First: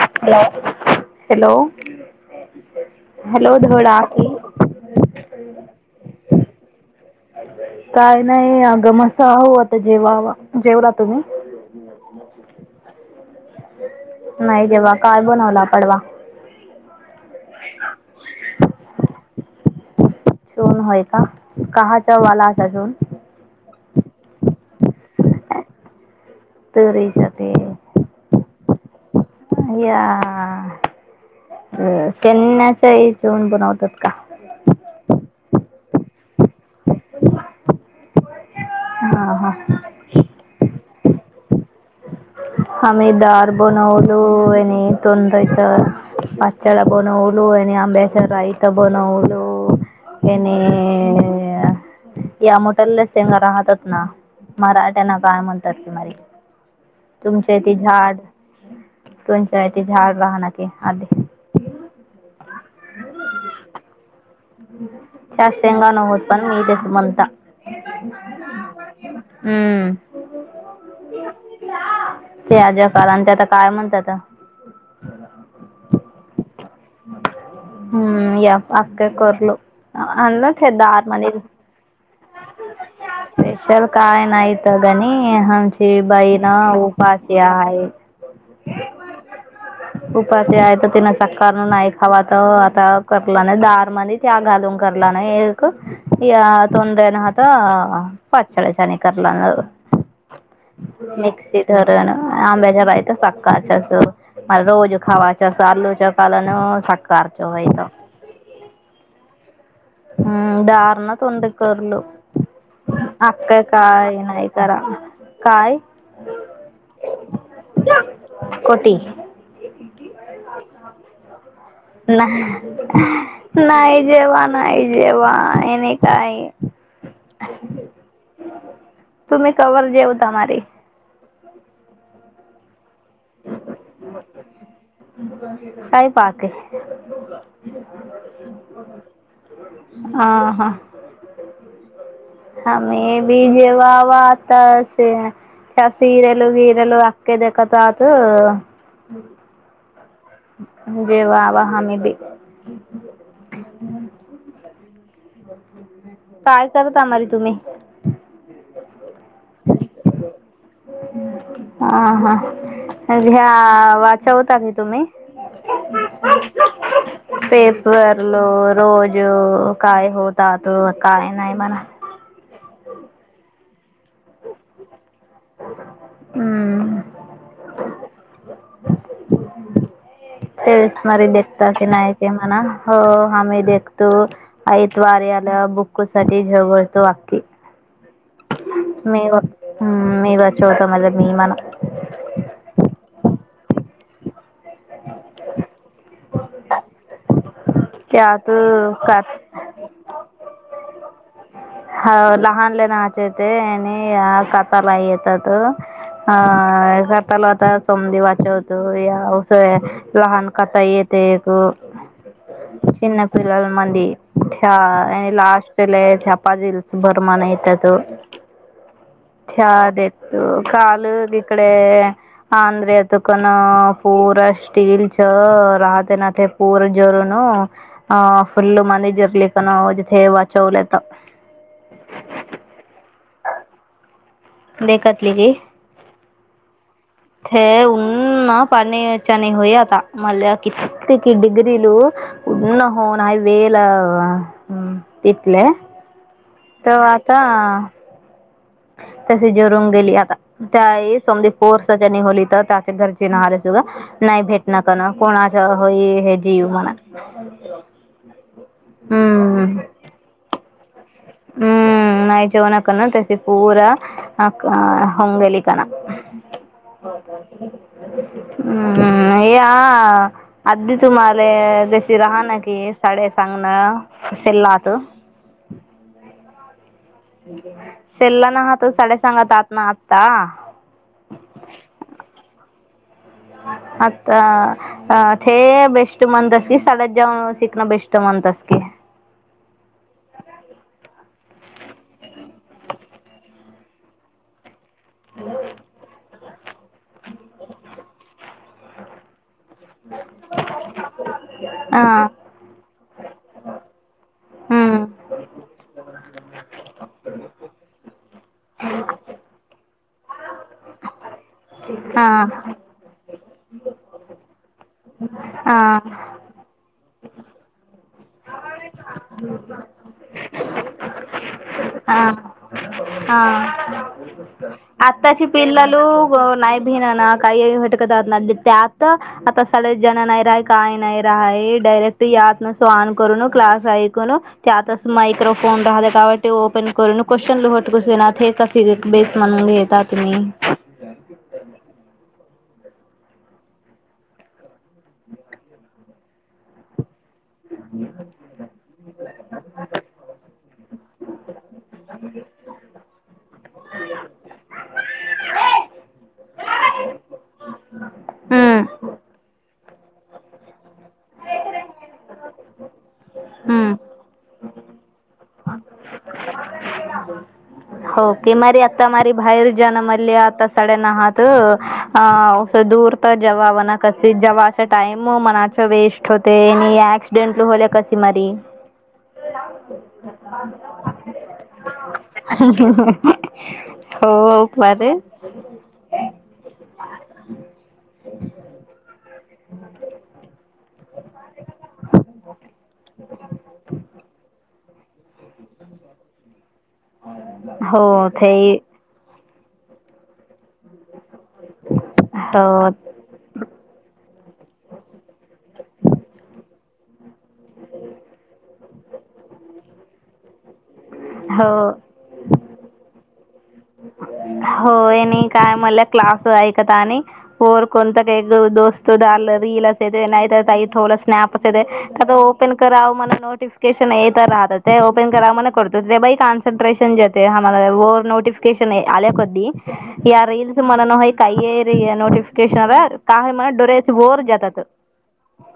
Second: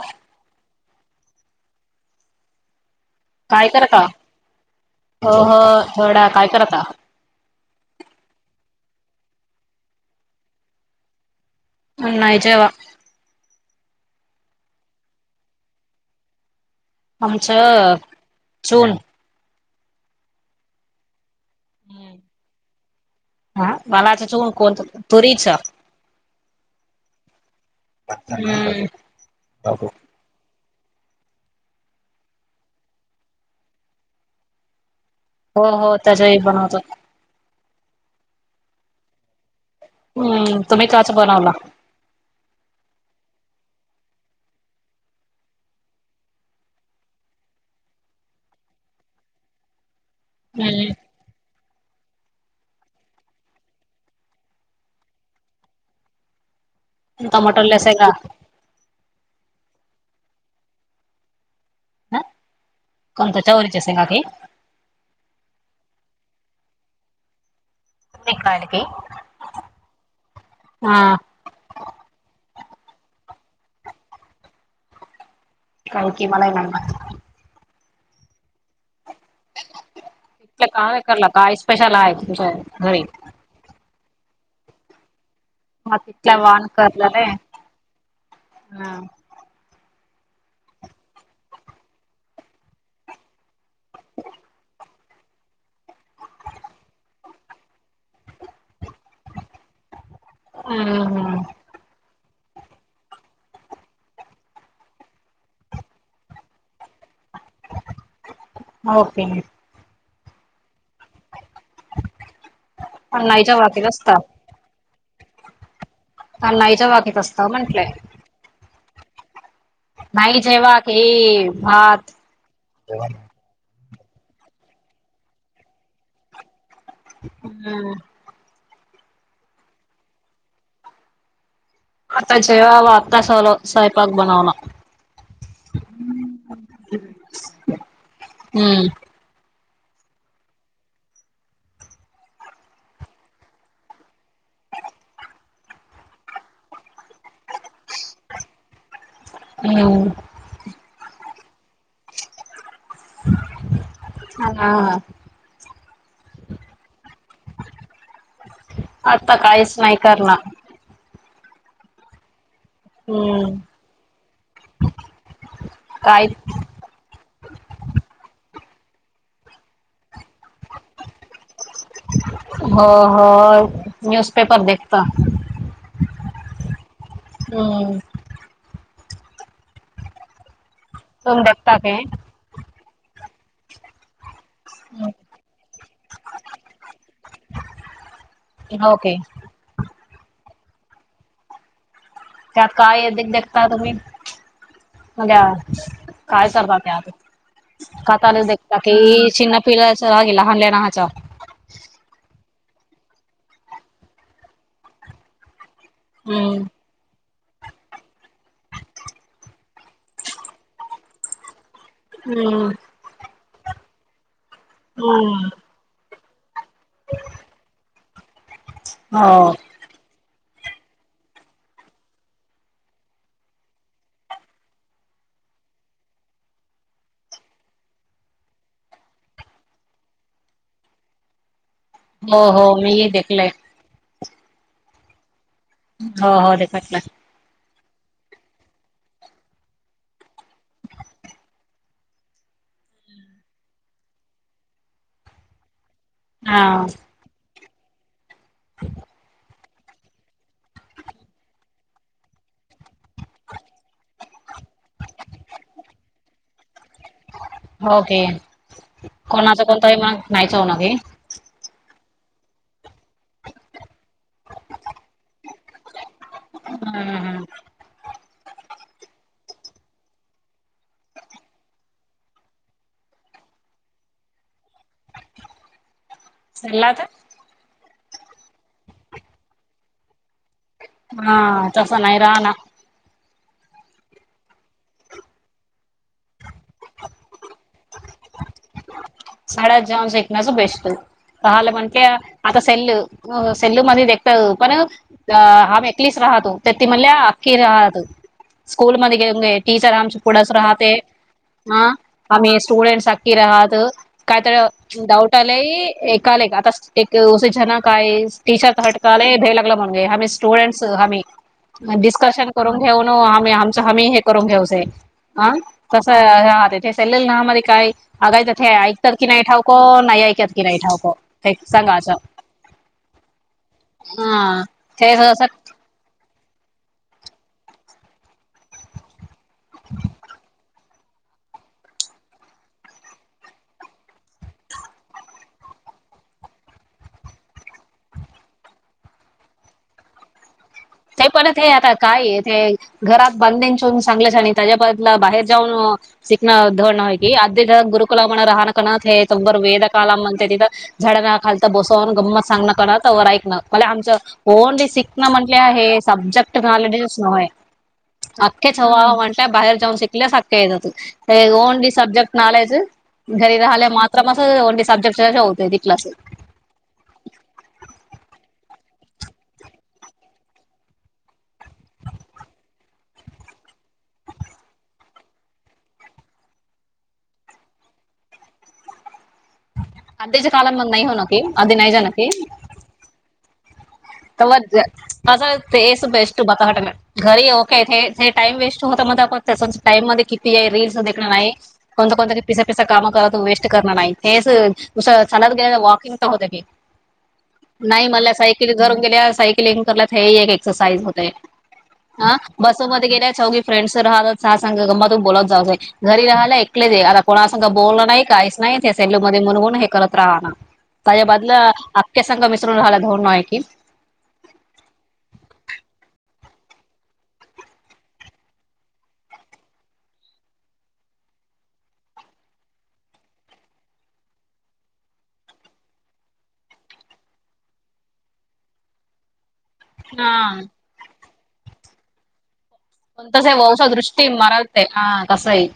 [inaudible] Hello, hello. Hello काय धडा करता? की [inaudible] हो हो वडा. काय करता? काय नाही अगमसह आता जेवाव. जेवला तुम्ही? नाही जेव्हा [unintelligible] नाही जेव्हा काय बनवला अता डबा. आमचं जून. जून होय का? काहाचा वाला अस जून. [inaudible] हा मला आता चून कोणत तुरीच तरीसाठी [inaudible] या हा. हा [inaudible] अ त्यांना त्या येतो म्हणून बनवतात का? [inaudible] हो हो त्याच्या ही बनवतात का? [inaudible] हा, हा. हम्म, तुम्ही का असं बनवला? आम्ही दार बनवलो आणि [unintelligible] [unintelligible] बनवलो आणि आंब्याच्या रायता बनवलो. यांनी हम्म या मोटलेल्या सेंगा राहतात ना मराठ्यांना काय म्हणतात तुमारी? तुमच्या इथे टमाटरला शेंगा झाड, तुमच्या इथे झाड राह न की आधी. ह कोणत चवरीच्या शेंगा की [unintelligible] नव्ह पण मी तेच म्हणता. [inaudible] काल की हम्. हा [inaudible] ते अज्या काल आणि ते आता काय म्हणत्यात. [inaudible] काय की? मला ही नाही माहित. हम्म या करलो आ तिथलं तेध काय आर करला मणी काय स्पेशल आहे तुमच्या घरी स्पेशल काय नायत गणी मग आमची तिथल्या बाई ना वान करलेलं उपासी आहे हम्म उपाशी आहे तर तिन साकार नाही खावा तर आता कला नाही दार त्या घालून करला ना एक तोंयानात पाचळ्या चणी करला हम्म मिकस दरण आंबेजरा आय ते सकााचस म रोजू खवाचस आल्लू चोकान सकाा चोयत ओके म हम्म डार ना तुंद कररल पण नाहीच्या अकाय का बाकीत असता ये नाहीय कारा काय कानाईच्या बागेत असत म्हंटलंय कोटी नाही जेव्हा की भात नाही जेव नाही जेव हेने काय हम्म तुमी कववर जेव तारी आता जवा अता सवला सायपाक बनवला काय पाके हम्म ह हा आे बी जेव वातास सिरेलो गिरेल के देखतात हम्म जे वा वा हा काय करत आमारी तुम्ही आता काहीच नाही करणार ह हा घ्या हम्म वाचवता की तुम्ही काय पेपर लोर रोज काय होतात काय नाही म्हणा हो -हो न्यूजपेपर देखता हम्म ते विसमारी तुम दता देखता ते के नाही ते म्हणा हो ह मी देखतो आईत वार्याला बुकू साठी झगळतो अखकी के हम्म मदा चोत मला मी मन त्यात काय य देगता तुम्ही अ्या काय करतात आता काातल त्यात दे क का चिन पिलाचगला हल्ल्या ना हचा ह लहानले नाच येत आणि कातला येतात हा हम्म आताला आत सर्व वाचतो या लहान कथा येते एक हम् पिल्लल मंद हम्म लास्ट [inaudible] पाजेल भरमा नाही त्याच हो त्या देत काल तिकडे अंद्रे अ तकन पूरा स्टीलल च राहते नाहते पूरा जवरन [inaudible] अ फुल्ल मंद जरली कानजथ वाचवलेत [unintelligible] हो हो मीही पहिले पहिले ना हो -हो पहिले हेऊन पणीयच आणि होय आता मला कि क डग्रीू उन होन वेल तथले हा तर आता ून गेली आता स पो होली तर त्याच्या घरची नार सुा नाही भे भ नका ना कोणाच हो हे जीव म्हणा होके हम्म कोणाचा कोणतही मग नाहीच हो ना की हम्म नाही जेवणा करण तेशी पूरा अ होंगलिकण हम्म हम्म हम्म हे आ ह अधदी तुम्हाला जशी राहा ना की साड सांगणे लाहत हम् सला तर शेल्ला ना हहातो साड्या सांगत आत ना आत्ता हा तस नाही राह ना आता अ तेे बेस्ट मंद अस सळजजवण शिकन बेस्ट ष्ट म्हण तस क साड जाऊ सेकनाच बेस्ट पालं म्हणते आता सेल्लू सेल्लू मध्ये देखत पण आम एकलीच राहतो तर त म्हणल्या अख्खी राहत स्कूल मध्ये घेऊन ग टीचर हमच पुडस राहात हं हा हम स्टुडेंटस अखखकी राहात हम्म. डाऊट आलंय ए आतान काय टीचर हटका आलाय भ्या लागला स्टुडंट आम्ही डिस्काशन हां. करून घेवलो [unintelligible] हां. कस हं [unintelligible] चालेल ना म काय अगायच ऐकतात की नाही ठावको नाही ऐकत की नाही ठावको [unintelligible] हे सांगा अच्च हं ते असं आत्ताची पिल्ला लू नाही भिन ना काही [unintelligible] तसाळ जण नाही राय काय नाही रा डायरेक्ट यास ऑन करु न क्लास ऐकुनु त्यातसं माक्रोफोन [unintelligible] [unintelligible] ते परत ते हे आता काय हे ते घरात बांधेून चांगल्या छ आणि त्याच्याबला बाहेर जाऊन शिकणं धडण [unintelligible] ये अददी गुरकुल मण राहन कणा हे तुबर वेद क कालम अंत झ झाड ना खलता बसवन [unintelligible] [unintelligible] हे सब्जेक्ट नॉलेजस नवय अख्खेच हम्म. हवा म्हटल्या बाहेर जाऊन [unintelligible] सख ओनली सजेक्ट नॉलेज घरी रा हम्म. मा ओ [unintelligible] सब्जेक्ट होत क्लासे होके मरी आता मारी बाहेर जा ना मली आता सड्यान हहात दूर तर जे्हा म्हणा कस जेवाचा टाइम मनाच वेस्ट होते आणि ऍक्सिडेंट [unintelligible] मारी [unintelligible] आध्याच्या कालामध्ये नाही हो न की आधी नाही जा न की [unintelligible] [unintelligible] हे बरे हे टाइम वेस्ट होत ना ते आपण तस टाईम मध्ये किती आहे रीलस देण नाही कोणता कोणता पिसा पिसा काम करत वेस्ट करण नाही ते [unintelligible] वॉकिंग तर होऊ द्या कि हो ते जरून गेल्या सायकलिंग करला तर एक एक्सरसाइज होते हा हो बसमध्येध्ये गेल्याय चौघी फ्रेंड्स राहत सांग गमातून बोलत जां घरी राहायला कच आता कोणा सांगा बोलण नाही काहीच नाही सेल्लूमध्ये म्हणून हे करत राहा त्या बद हो अ्या सा मिसून राला धायल कि होय काय मला क्लास आयकत आणि फर कोत का एक दोस्त दला [unintelligible] [unintelligible] ओपन करा करतो ते बा कन्सन्ट्रेशन जे आम्हाला व नोटिफिकेशन आल्या कधी यार हा इल्स मनन हई कायेयरीय [unintelligible] केशणा कोणताच काही आहे म वौसा डोऱ्याचे दृष्टी बोर जातात मराठे हा कसंही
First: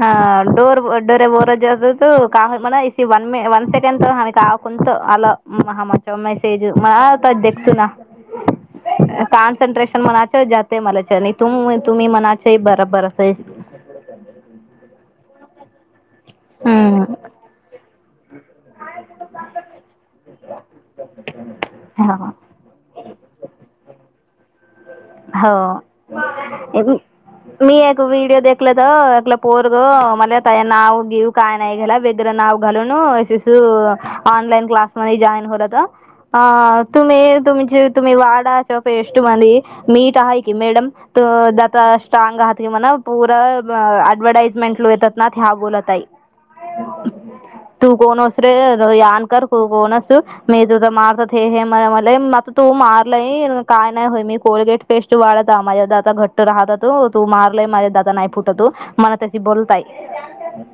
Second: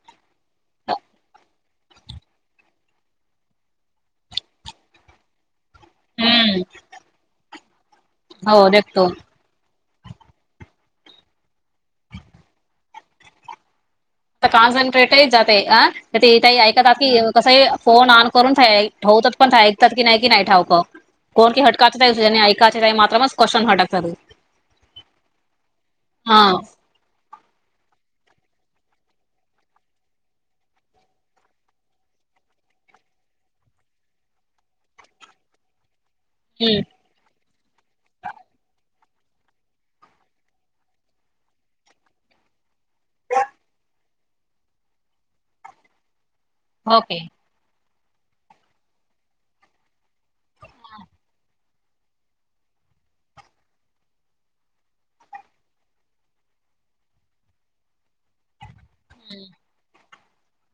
हा डोर ब डोर बोर जस बतो का म्हणा इ वन मि वन सेकंड तो ह काक तो आला [unintelligible] महााम च हम्म मेसेज मा त अध्यक्ष ना हो देतो पण मनाच्या जातय मला आणि तुम तुम्ही मनाच्या बरोबर असं आहे तेथही ऐकतात हम्म की कसं फोन ऑन करून ठेव [unintelligible] ठावतात पण ऐकात की नाही की नाही ठावक कोण की हटकायच हा नाही ऐकाच मात्र म [unintelligible] हो मी एक व्हडिओ देलं तर एकलं पोर ग मला नाव घेऊ काय नाही घ्याला वेगरं नाव घालून ऑनलाईन क्लासमध्ये जॉईन होरात अ हम्म तुम्ही तुमची तुम्ही वाडा च पेष्ट म्ह मीठ आहे की मॅडम [unintelligible] त दता स्ट्राग आहात कि म्हणा पूर अऍडव्हटाईजमेंट लो येतात ना ह्या बोलतई ओके तू कोणस रेन कर तू कोणस मी तो मारत [unintelligible] मारलंय काय नाही होय मी कोलगेट पेस्ट वाढत माझ्या घट्ट राहत त तू मारलाय माझ्या दादा नाही फुटतो मला त्याची बोलताय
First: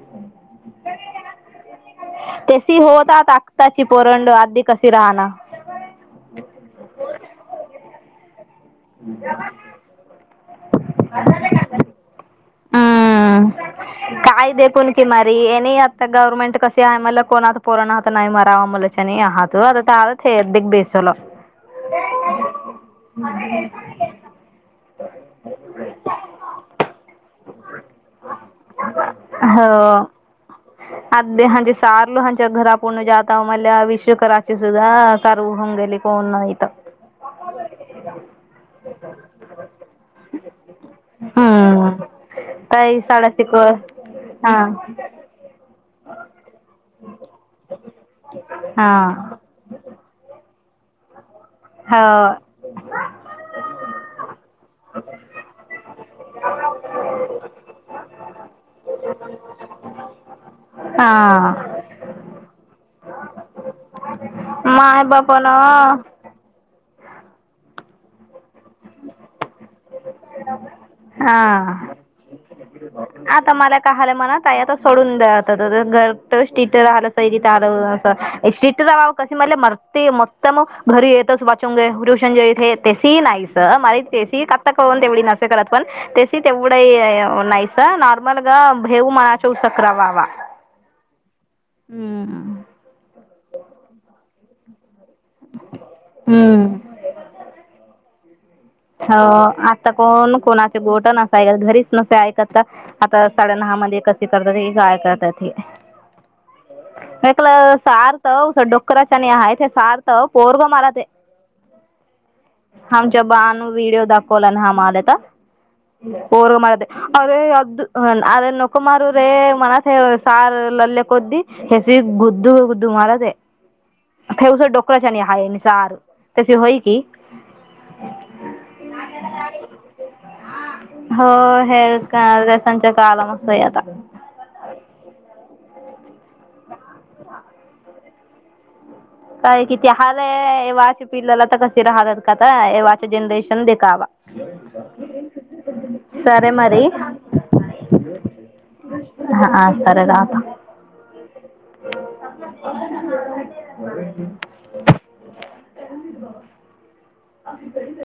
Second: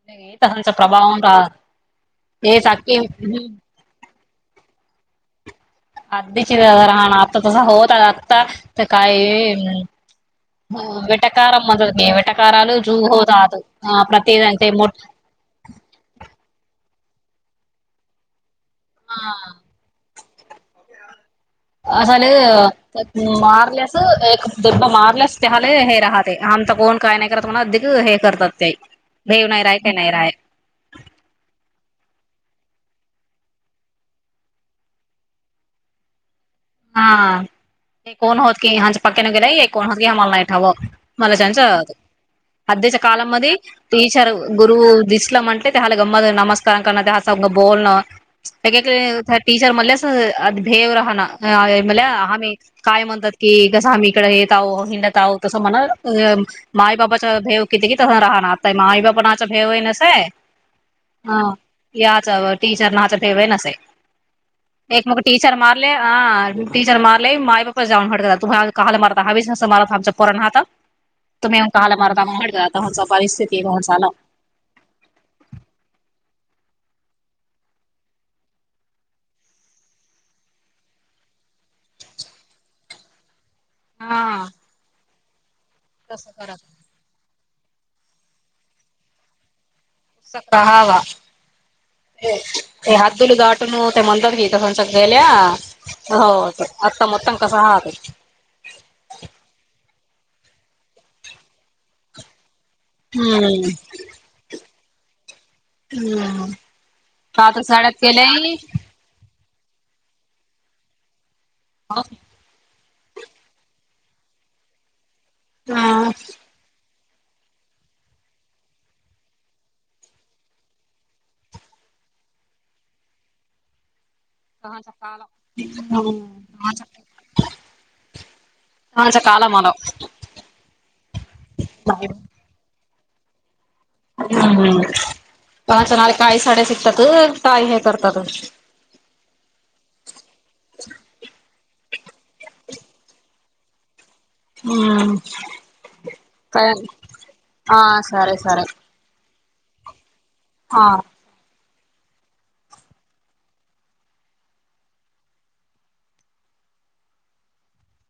हे तसांचा प्रभाव राह हे तेशी चाकी होतात आताची पोरंड आधी कशी राहणार आधीची राहण आता तस होत आता तर काही ह विटाकारार मद वटकारा झ होत हम्म. काय प्रत देखून मोठ आता गव्हर्मेंट कर ते आहे मला कोण आता पोरण आहात नाही मरावा मुलाच्या नाही आहात आता आ हे अ बेसवलं असल मारलेस एक दुप मारलेस त्यााले हे राहते आमता कोण काय नाही करत म्हणा अधिक हे करतात ते देव नाही राय का नाही राय हांजे सारलो ह च्या घरा पर्ण जाता म विश्व कराचे सुद्धा कार उ होऊन गेले कोण नाही तर हा ते कोण होत क हंच पके न गेला कोण होत ग मला नाही ठव मला हम्म अध्यक्ष काही साडा कलम मध्ये शिकवत टीचर् हां गुर दिसलंमटे ते ह्हाला गम नमस्कार कर ते इंग बोलण हां टीच मले अस अ भेव रहणा म्हला हो आम्ही काय म्हणतात की कसं आम्ही इकड येत आहो हिंडत आह तसं म्हणा माय बाबाच्या भेव किती किती क त राह माई बापणाचा भेवई नसय ह हां याचवर टीचर नाच ठेवे न अस माय एक मुग टीचर बापानं मारले ी टीचर मारले म मा बापपा जाऊनड तूहाला मारता हा मारत आम कोरणहता तुम्ही हां काला म आता मला कालं मणा काय आता सोडून द्या आ घर स्ट्रीट राला सरी स्ट्रीटव कस म्ह मरते मत मग घरी येत त वाचवंगे रुशन जे इथे ते सी लाईस मला तेस हा कत्ता कान तेवढी नसे करत पण तेस तसं करा तेवढा नाही नारमल ग भेऊ मना चौस का हवा हम्म. ते हदुल गाटून ते म्हणतात घ गेल्या हो हम्म आत्ता मतां कस हो आता कोण कोणाचे गोट नसाय घरीच नसे ऐक आता आता हम्म साडे दहा मध्ये कशी करतात गा करतात हम्म कात्र एकलं साड्यात सार केल्याय च डोकराच्याने आहेत सार्थ पोर्व मार ते हा आमच्या बाू वडिओ दाखवला ना हम आलाता चहाचा पर म अरे अ अरे नुकमार रे मनात सार लल्लेक कोद्दी हेस त गुद्दू गुद्दू मार ते उस डोकरा्याच्या नि काला आहेानसार त्याची होय की हज काळे मड हो हे रसांच्या काला मस्त आहे आता हम्म चहाच्या काय साड्या शिकतात काय हे करतात काय कि ते हला एव्हाच्या पिल्लेला तर कसे राहलात काता एव्हाच जनरेशन देखावा हम् का हा सरे सरे हा ह सर राता हा काी ब